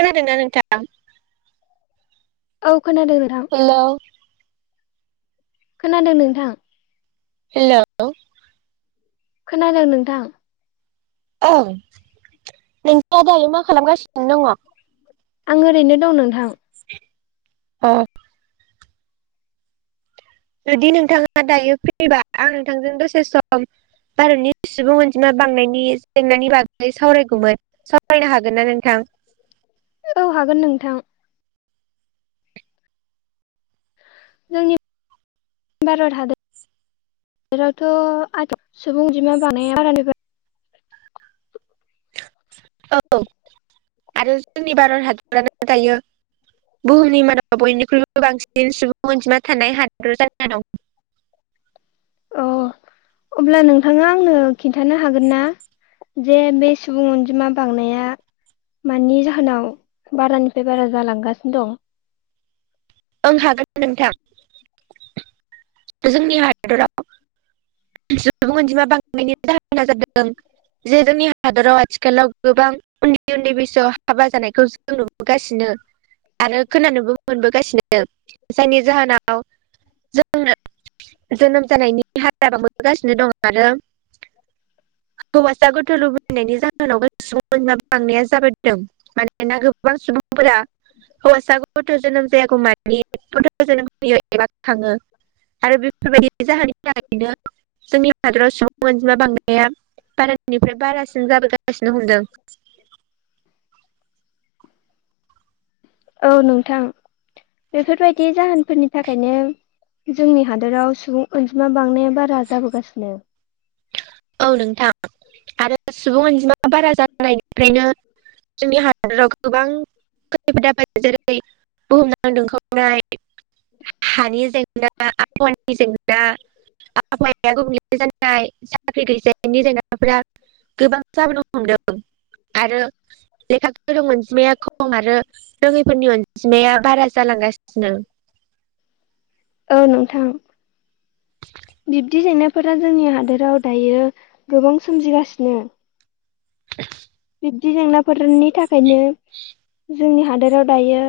खोनादोंना नोंथां औ खोनादों नोंथां हेलौ खोनादों नोंथां हेलौ खोनादों नोंथां औओ नोंथाङा आदायो मा खालामगासिनो दंङ आं ओरैनो दं नोंथां अ जुदि नोंथाङा दायो फ्रिबा आं नोंथांजों दसे सम भारतनि सुबुं अनजिमा बांनायनि जेंनानि बागै सावरायगौमोन सावरायनो हागोन ना नोंथां औ हागोन नोंथां जोंनि [unintelligible] भारत हादर [unintelligible] हादोरावथ आ सुबुंजमा बानाया आरानिफ्राय [unintelligible] औ [unintelligible] आरो जोंनि भारत हादरानो दायो बुहुमनि मानाव बयनिख्रुइबो बांसिन सुबुं अनजिमा थानाय हादर जानो दं अ अब्ला नोंथाङा आंनो खिन्थानो हागोन ना जे बे सुबुं अनजिमा बांनाया मानि जाहोनाव बारानिफ्राय बारा जालांगासिनो दं। ओं हागोन नोंथां जोंनि हादराव। सुबुं अनजिमा बांनायनि जाहोना जादों जे जोंनि हादराव आथिखालाव गोबां उन्दै उन्दै बैसोआव हाबा जानायखौ जों नुबोगासिनो आरो खोनानोबो मोनबोगासिनो जायनि जाहोनाव जों जोनोम जानायनि। जाबांबोगासिनो दं आरो हौवासा गोथौ लुबैनायनि जाहोनावमाब बांनाया जाबोदों। मानोना गोबां। हौवासा गथ जोनोम जायागौ मानि गथ जोनोम होयो एबा थाङो आरो बेफोरबायदि जाहोननि थाखाय। जोंनि हादराव सिाव अनजिमा बांद्राया बारानिफ्राय बारासिन जाबोगासिनो हमदों। [inaudible] औ नोंथां बेफोरबायदि जाहोनफोरनि थाखायनो जोंनि हादोराव सुबुं अनजिमा बांनाया बारा जाबोगासिनो। औ नोंथां आरो सुबुं अनजिमा बारा जानायनिफ्रायनो जोंनि हादराव गोबां खैैफोदा जेरै बुहुमना दोनखावनाय हानि जेंना आबहावानि जेंना आबहावाया ज। साख्रि गैजायनि जेंनाफोरा गोबां जाबोनो हमदों आरो लेखा गोरों अनजिमाया खम आरो रोङैफोरनि अनजिमाया बारा जालांगासिनो। औ नोंथां बिब्दि जेंनाफोरा जोंनि हादोराव दायो गोबां सोमजिगासिनो दि जेंनाफोरनि थाखायनो जोंनि हादोराव दायो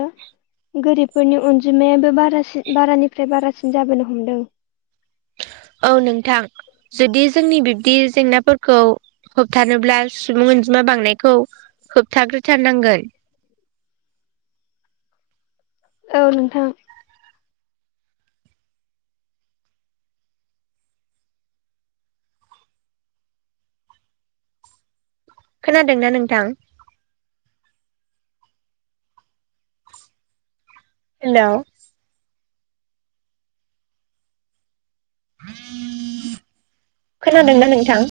गोरिबफोरनि अनजिमायाबो बारासिन बारानिफ्राय बारासिन जाबोनो हमदों औ नोंथां जुदि जोंनि बिब्दि जेंनाफोरखौ होबथानोब्ला सुबुं अनजिमा बांनायखौ होबथाग्रोथारनांगोन। औ नोंथां। खोनादोंना नोंथां। हेल'। खोनादोंना नोंथां।